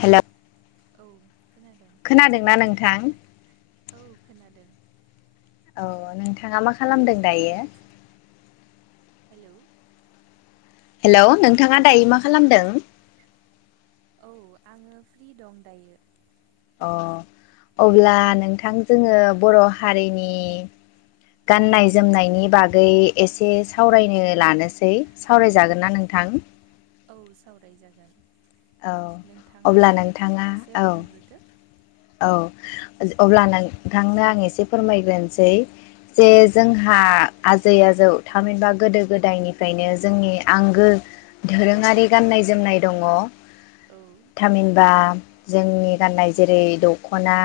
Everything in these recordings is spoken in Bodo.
हेलौ औ खोनादों खोनादोंना नोंथां? औ खोनादों औ नोंथाङा मा खालामदों दायो? हेलौ हेलौ नोंथाङा दायो मा खालामदों? औ आङो फ्रि दं दायो अ अब्ला नोंथां जोङो बर हारिनि गाननाय जोमनायनि बागै एसे सावरायनो लानोसै सावरायजागोन ना नोंथां? औ सावराय जागोन औ अब्ला नोंथाङा एसे औ बुंग्रोदो औ अब्ला औ नोंथांनो आं एसे फोरमायग्रोनोसै जे औ जोंहा आजै आजौ थामहिनबा गोदो गोदायनिफ्रायनो जोंनि आंगो दोरोङारि गाननाय जोमनाय दङ औ थामिनबा जोंनि गाननाय जेरै दखना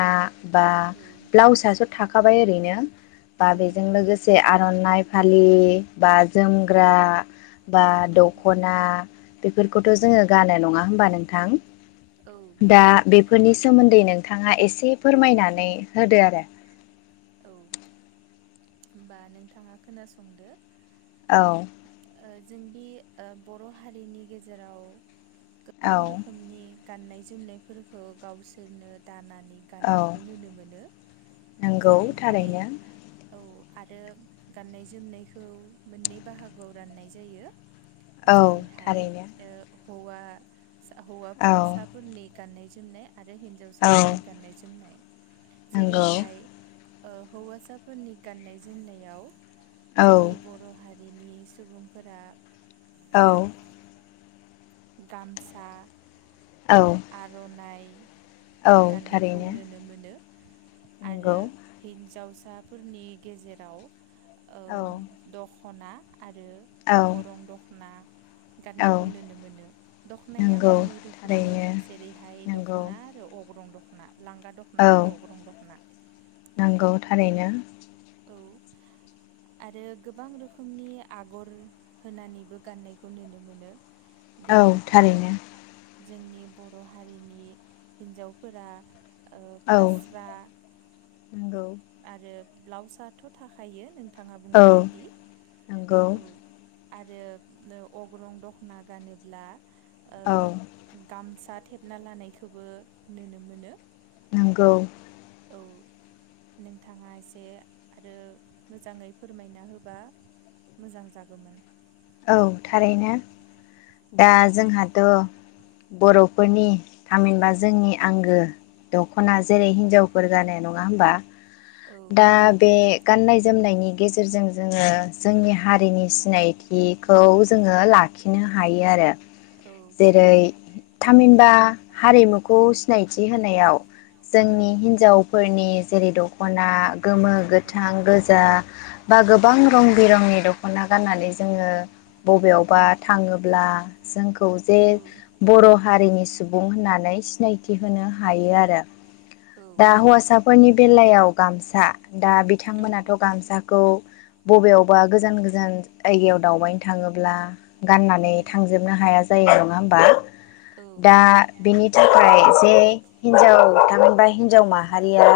बा औ ब्लाउस सा थाखाबाय ओरैनो बा बेजों लोगोसे आरो आरनाइ फालि बा जोमग्रा बा औ दखना बेफोरखौथ जोङो गानो नङा होमबा नोंथां औ दा नंगौ बेफोरनि सोमोन्दै नों नोथाङा एसे फोरमायनानै होदो आरो औ होनबा नोंथाङा खोनासंदो औ ओ जोंनि ओ बर हारिनि गेजेराव औ गोबां रोखोमनि गाननाय जोमनायफोरखौ गावसोरनो दाना नै गाननायखौ नोनो मोनो। गौ जेरैहाय थारैनो। औ आरो गाननाय जोमनायखौ मोननै बाहागोआव राननाय जायो। औ जेरैहाय थारैनो ओ हौआ सा औ हौवाबसाफोरनि गाननाय जोमनाय। आरो औ हिन्जावसाफोरनि गाननाय जोमनाय नंगौ जेरैहाय ओ हौवासाफोरनि गाननाय जोमनायाव औ जोंनि बर' हारि रिनि सुबुंफोरा औ गामसा औ आर'ननाइ औ गाननायखौ थारैनो नोनो मोनो आरो नंगौ हिन्जावस आपुरनि गेजेराव ओ औ दख खना आरो औ अगरं दखना। गाननायखौ नोनो मोनो दख'नाया नंगौ मोननै रोखोमनि। थारैनो जेरैहाय नंगौ दख'ना आरो अग्रं दख औ नोंगौ थारैनो। औ आरो गोबां रोखोमनि आगर होनानैबो गाननायखौ नोनो मोनो। औ बिनिफ्राय थारैनो। जोंनि बर' हारिनि हिन्जावफोरा ओ औ फास्रा नंगौ आरो ब्लाउस आथ' थाखायो नों नोंथाङा औ बुंनाय बायदि नंगौ औ आरो नो अग्रं दखना गानोब्ला ओ औ गामसा दा थेबना लानायखौबो नुनो मोनो नोंगौ। औ नोंथाङा इसे आरो मोजाङै फोरमायना होबा मोजां जागौमोन। औ थारैनो दा जोंहाथ' बर'फोरनि थामहिनबा जोंनि आंगो औ दख'ना जेरै हिनजावफोर गानो। नङा होमबा? औ दा बे गाननाय जोमनायनि गेजेरजों जोङो जोंनि हारिनि सिनायथि खौ जोङो लाखिनो हायो आरो। औ जेरै थामहिनबा हारिमुखौ सिनायथि होनायाव औ जोंनि हिनजावफोरनि जेरै दख'ना गोमो, औ गोथां, गोजा, बा गोबां औ रं बिरंनि दख'ना गाननानै जोङो बबेयावबा थाङोब्ला जों खौ जे बर' हारिनि सुबुं होननानै सिनायथि होनो हायो आरो। दा हौआसा फोरनि बेलायाव गामसा दा बिथांमोनाथ' गामसाखौ बबेयावबा गोजान गोजान जायगायाव दावबायनो थाङोब्ला गाननानै थांजोबनो हाया जायो नङा होमबा? दा बिनि थाखाय जे हिन्जाव थामहिनबा हिन्जाव माहारिया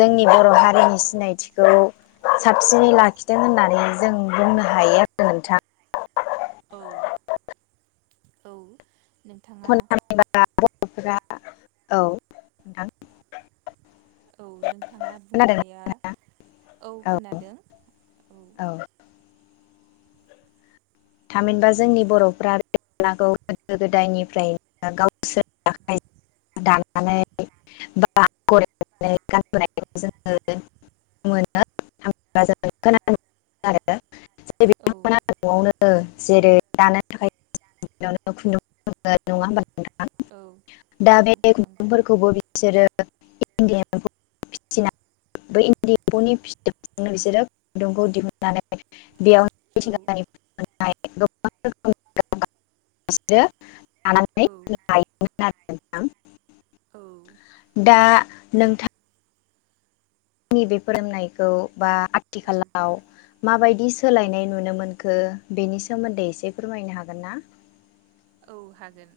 औ बर' हारिनि सिनायथि खौ साबसिनै लाखिदों होननानै जों बुंनो हायो आरो नोंथां। औ औ नोंथाङा [unintelligible] [unintelligible] औ औ नोंथाङा खोनादों बुंनाया औ औ खोनादों औ। थामहिनबा जोंनि बर'फ्रा [unintelligible] बे गोदो गोदायनिफ्रायनो गावसोरनि आखाइजों दानानै बा आगर एरनानै गानबोनायखौ जोङो नुनो मोनो थामहिनबा जों खोनानो मोनो आरो। जाय औ बिथांमोना न'आवनो जेरै दानो थाखाय खुन्दुं नङा होमबा। औ औ दा बे नंगौ खुन्दुंफोरखौबो बिसोरो इदि एम्फौ फिनानै बै इन्दि एम्फौनि फिथोबजों बिसोरो खुदुंखौ दिहुननानै बेयाव औ औ [unintelligible] [unintelligible] [unintelligible] [unintelligible] औ नोंथां आंनि बे फोरोंनायखौ बा आथिखालाव माबायदि औ सोलायनाय नुनो मोनखो? बेनि सोमोन्दै एसे फोरमायनो हागोन ना? औ हागोन।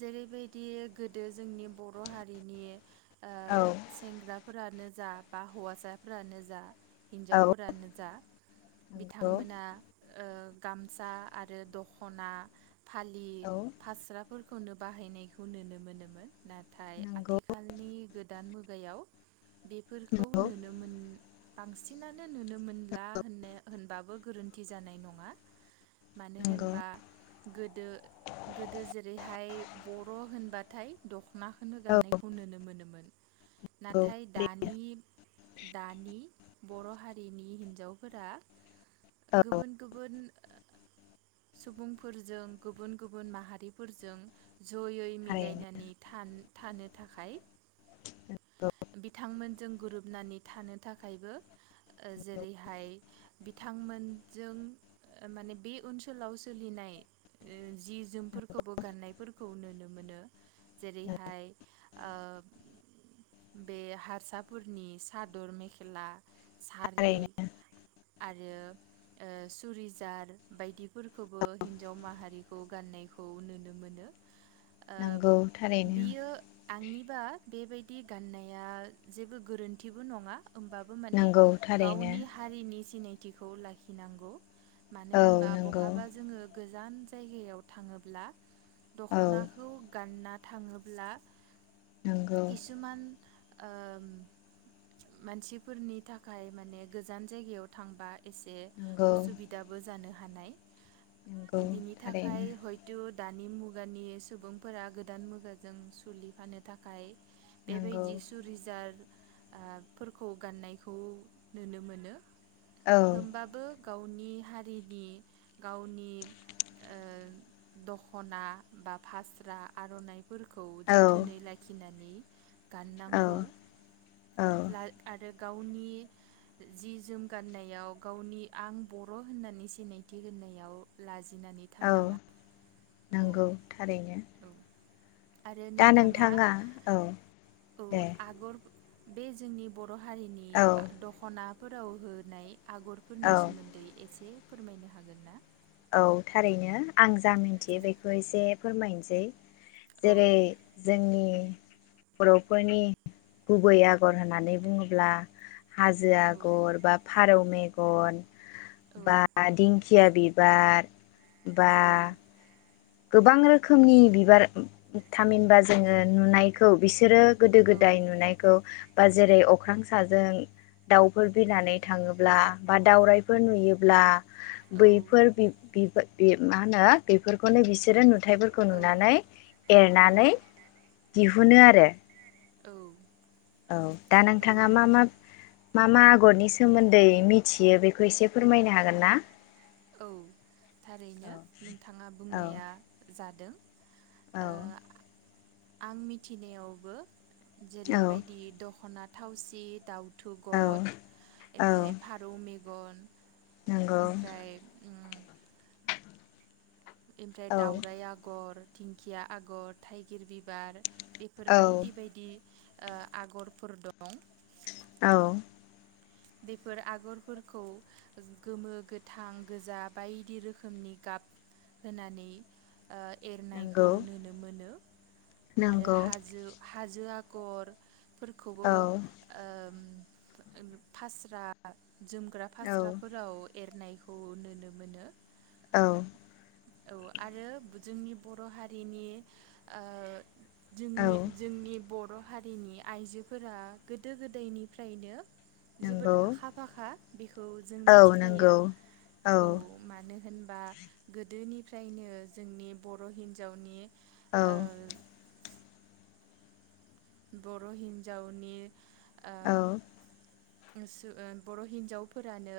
जेरैबायदि गोदो जोंनि बर' हारिनि ओ औ सेंग्रा फोरानो जा बा हौवासाफोरानो जा औ हिन्जावफोरानो जा नंगौ बिथांमोना ओ गामसा आरो दखना फालि औ फास्रााब फोरखौनो बाहायनायखौ नुनो मोनोमोन। नाथाय नंगौ आथिखालनि गोदो दा मुगायाव बेफोरखौ नंगौ नुनो मोन बांसिनानो नुनो मोनला होननो होनबाबो गोरोन्थि जानाय नङा। मानो नंगौ होनबा गोदो गोदो जे ओमफाय बर' होनबाथाय दख माहोनो गाननायखौ नुनो मोनोमोन। नंगौ नाथाय दानि दानि बर' हारिनि हिन्जावफोरा औ गुबुन गुबुन ओ सुबुंफोरजों गुबुन गुबुन माहारि फोरजों जयै थारैनो मिलायनानै थानो थाखाय बिथांमोनजों गोरोबनानै थानो थाखायबो ओ जेरैहाय बिथांमोनजों माने बे ओनसोलाव सोलिनाय जि जोम फोरखौबो गाननायफोरखौ नुनो मोनो जेरैहाय ओ बे हारसाफोरनि सादर मेखेला सारि थारैनो आरो ओ सुरिजार बायदिफोरखौबो हिन्जाव माहारिखौ गाननाय खौ नुनो मोनो। ओ नंगौ थारैनो बियो आंनिबा बेबायदि गाननाया जेबो गोरोन्थिबो नंङा होमबाबो माने नंगौ थारैनो गावनि हारिनि सिनायथिखौ लाखिनांगौ। मानो औ होनबा नंगौ बहाबा जोंङो गोजान जायगायाव थांङोब ब्ला औ दख'नाखौ गानना थांङोब्ला नंगौ खिसुमान ओ मानसिफोरनि थाखाय माने गोजान जायगायाव थांबाय एसे नंगौ उसुबिदाबो जानो हानाय नंगौ बिनि थारैनो थाखाय हयथ दानि मुगानि सुबुंफोरा गोदान मुगाजों सुलिफानो थाखाय नंगौ बेबायदि सुरिजार ओ फोरखौ गाननायखौ नुनो मोनो। औ होमबाबो गावनि हारिनि गावनि ओ दखना बा फास्रा आर'नाइ फोरखौ औ जोथोनै लाखिनानै औ गाननांगौ औ लाल‌ आरो गावनि जि जोम गाननायाव गावनि आं बर होननानै सिनायथि होननायाव लाजि जिनानै औ थानाङा औ नंगौ थारैनो आरो दा नोंथाङा औ औ दे आगर बे जोंनि बद र' हारिनि औ दख'ना फोराव होनाय औ आगरफोरनि सोमोन्दै एसे फोरमायनो हागोन ना? औ थारैनो। आं जा औ मिथियो बेखौ एसे फोरमायनोसै। औ जेरै जोंनि बर'फोरनि गुबै आगर होननानै बुङोब्ला हाजो आगर बा फारौ मेगन औ बा दिं खिया बि बार बा औ गोबां रोखोमनि बिबार थामहिनबा जोङो नुनायखौ बिसोरो गोदो गोदाय नुनायखौ बा जेरै अख्रां साजों दावफोर बिरनानै थाङोब्ला बा दावराइफोर नुयोब्ला औ बैफोर बि बे बे मा होनो बेफोर खौनो बिसोर नु थाइफोरखौ नुनानै एरनानै दिहुनो आरो। औ औ दा औ नोंथाङा मा मा मा मा आगरनि सोमोन्दै मिथियो बेखौ एसे फोरमायनो हागोन ना? औ थारैनो नोंथाङा औ बुंनाया जादों। औ ओ आं मिथिनायावबो औ जेरैबायदि दख'ना थावसि दावथु गद औ औ ओमफ्राय फारौ मे गन नंगौ ओमफ्राय उम ओमफ्राय औ दावराइ आगर दिंखिया आगर थाइगिर बिबार बेफोर औ बायदि बायदि। ओ आगरफोर दं। औ। बेफोर आगरफोरखौ गोमो गोथां गोजा बायदि रोखोमनि गाब होनानै। ओ नंगौ एरनायखौ नुनो मोनो। आरो नंगौ हाजो। हाजो आगर। फोरखौबो औ ओ। ओनिब। फास्रा। जोमग्रा औ फास्राफोराव एरनाय। खौ नोनो मोनो। औ। औ आरो बोजोंनि बर' हारिनि ओ। औ जोंनि जोंनि बर' हारिनि आइजोफोरा गोदो गोदायनिफ्रायनो। जोबोद नंगौ आखा फाखा बेखौ जों औ मिथिखायो नंगौ औ मानो। होनबा गोदोनिफ्रायनो जोंनि बर' हिन्जावनि। औ ओ। बर' हिन्जावनि। औ ओ [unintelligible] बर' हिन्जावफोरानो।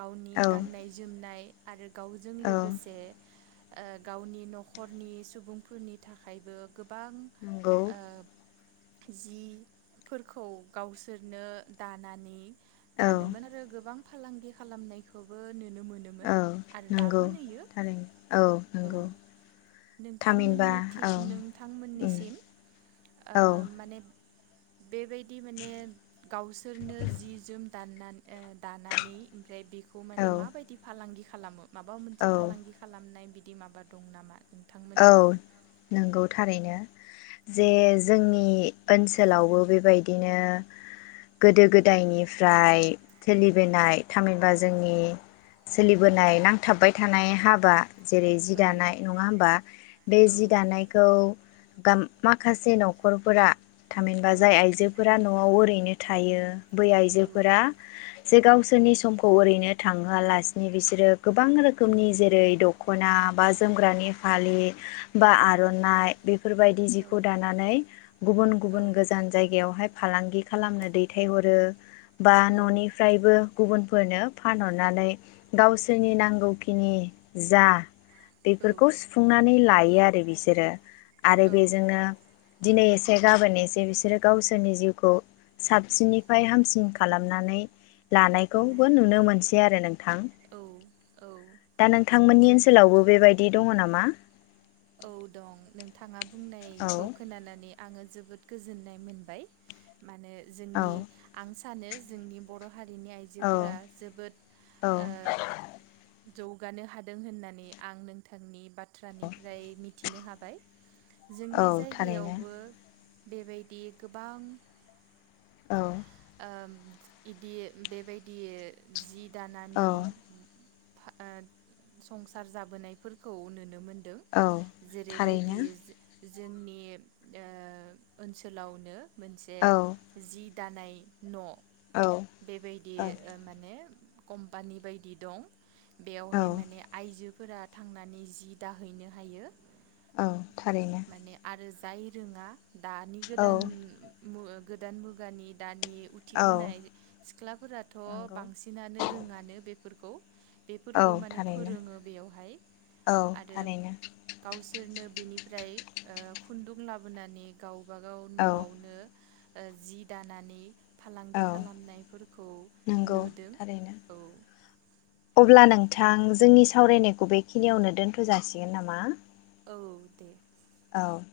गावनि औ गाननाय जोमनाय। आरो। गावजों औ लोगोसे। ओ गावनि न'खरनि सुबुंफोरनि थाखायबो। गोबां नंगौ ओ। जिफोरखौ गावसोरनो दा। नानि। औ गानोमोन आरो गोबां। फालांगि खालामनायखौबो नु। नुनो मोनोमोन औ आरो नंगौ दाबो नोयो थारैनो औ नंगौ थामहिनबा नोंथांमोननिथि औ उम नोंथांमोननिसिम ओ औ माने। बेबायदि माने गावसो। फोरनो जि जोम। दाननानै ओ दानानै ओमफ्राय बे। खौ औ माने माब बायदि फालांगि खालामो माबा मोनसे औ फालांगि खालामनाय बि बिदि माबा दं नामा औ नोंथांमोननिसिम नंगौ थारैनो औ जे जोंनि ओनसो सोलावबो बेबायदिनो गोदो गोदायनिफ्राय सोलिबोनाय थामिनबा जोंनि सोलिबोनाय नांथाबबाय थानाय हाबा जेरै जि औ दानाय नङा होमबा? बे औ जि दानायखौ गाम माखासे न'खरफोरा थामहिनबा औ जाय आइजोफोरा न' न'आव ओरैनो थायो बै औ आइजोफोरा जे गावसोरनि समखौ ओरैनो थाङोआलासिनो बिसोरो गोबां रोखोमनि जेरै द खना बा जोमग्रानि फालि औ बा आर'नाइ बेफोरबायदि जिखौ दानानै गुबुन गुबुन गोजान जायगायावहाय फालांगि खालामनो दैथायहरो बा औ न'निफ्रायबो गुबुनफोरनो फानहरनानै गावसोरनि नांगौखिनि जा बेफोर स नानै लायो आरो बिसोरो आरो बेजोंनो दिनै एसे गाबोन एसे बिसोरो गावसोरनि जिउखौ साबसिननिफ्राय हामसिन खालामनानै लानायखौबो नुनो मोनस बे आरो नों थां औ औ दा नोंथांमोननि जों ओनसोलावबो बेबाय बि दङ नाम मा? औ दं नोंथाङा औ बुंनायखौ खोनानानै आङो जोबोद गोजोननाय मोनबाय मानो औ जोंनि आं सानो जोंनि बर' हारिनि औ आइजोफोरा जोबोद औ ओ जौगानो हादों होननानै आं नोंथांनि बाथ्रानि ओमफ्राय मिथिनो हाबाय। औ जोंनि थारैनो जायगायावबो बेबायदि गोबां औ। ओम इदि बेबायदि इ जि औ दानानै हो ओ संसार जाबोनायफोरखौ नुनो नुनो मोनदों औ जेरैबायदि थारैनो जि जोंनि ओ ओनसोलावनो मोनसे औ जि दानाय न' औ बेबायदि औ ओ माने कम्पानि बायदि दं। औ बेयावहाय माने आइजोफो फोरा थांनानै जि दाहैनो हायो। औ थारैनो। माने आरो जाय रोङा दानि औ गोदान मु आ गोद गोदान मुगानि दान नि औ उथिबोनाय सिख्लाफोराथ' नंगौ बांसिनानो रोङानो बेफो फोरखौ औ बेफोरखौ माने थारैनो फोरोङो बेयावहाय औ आरो थारैनो गावसोरनो बे बेनिफ्राय ओ खुन्दुं लाबोनानै गाव बागाव औ न'आवनो ओ जि दानानै फालांगि औ खालामनायफोरखौ नंगौ नुदों थारैनो औ। अब्ला नोंथां जोंनि सावरायनायखौ बेखिनियावनो दोनथ' जासिगोन नामा? औ दे। औ।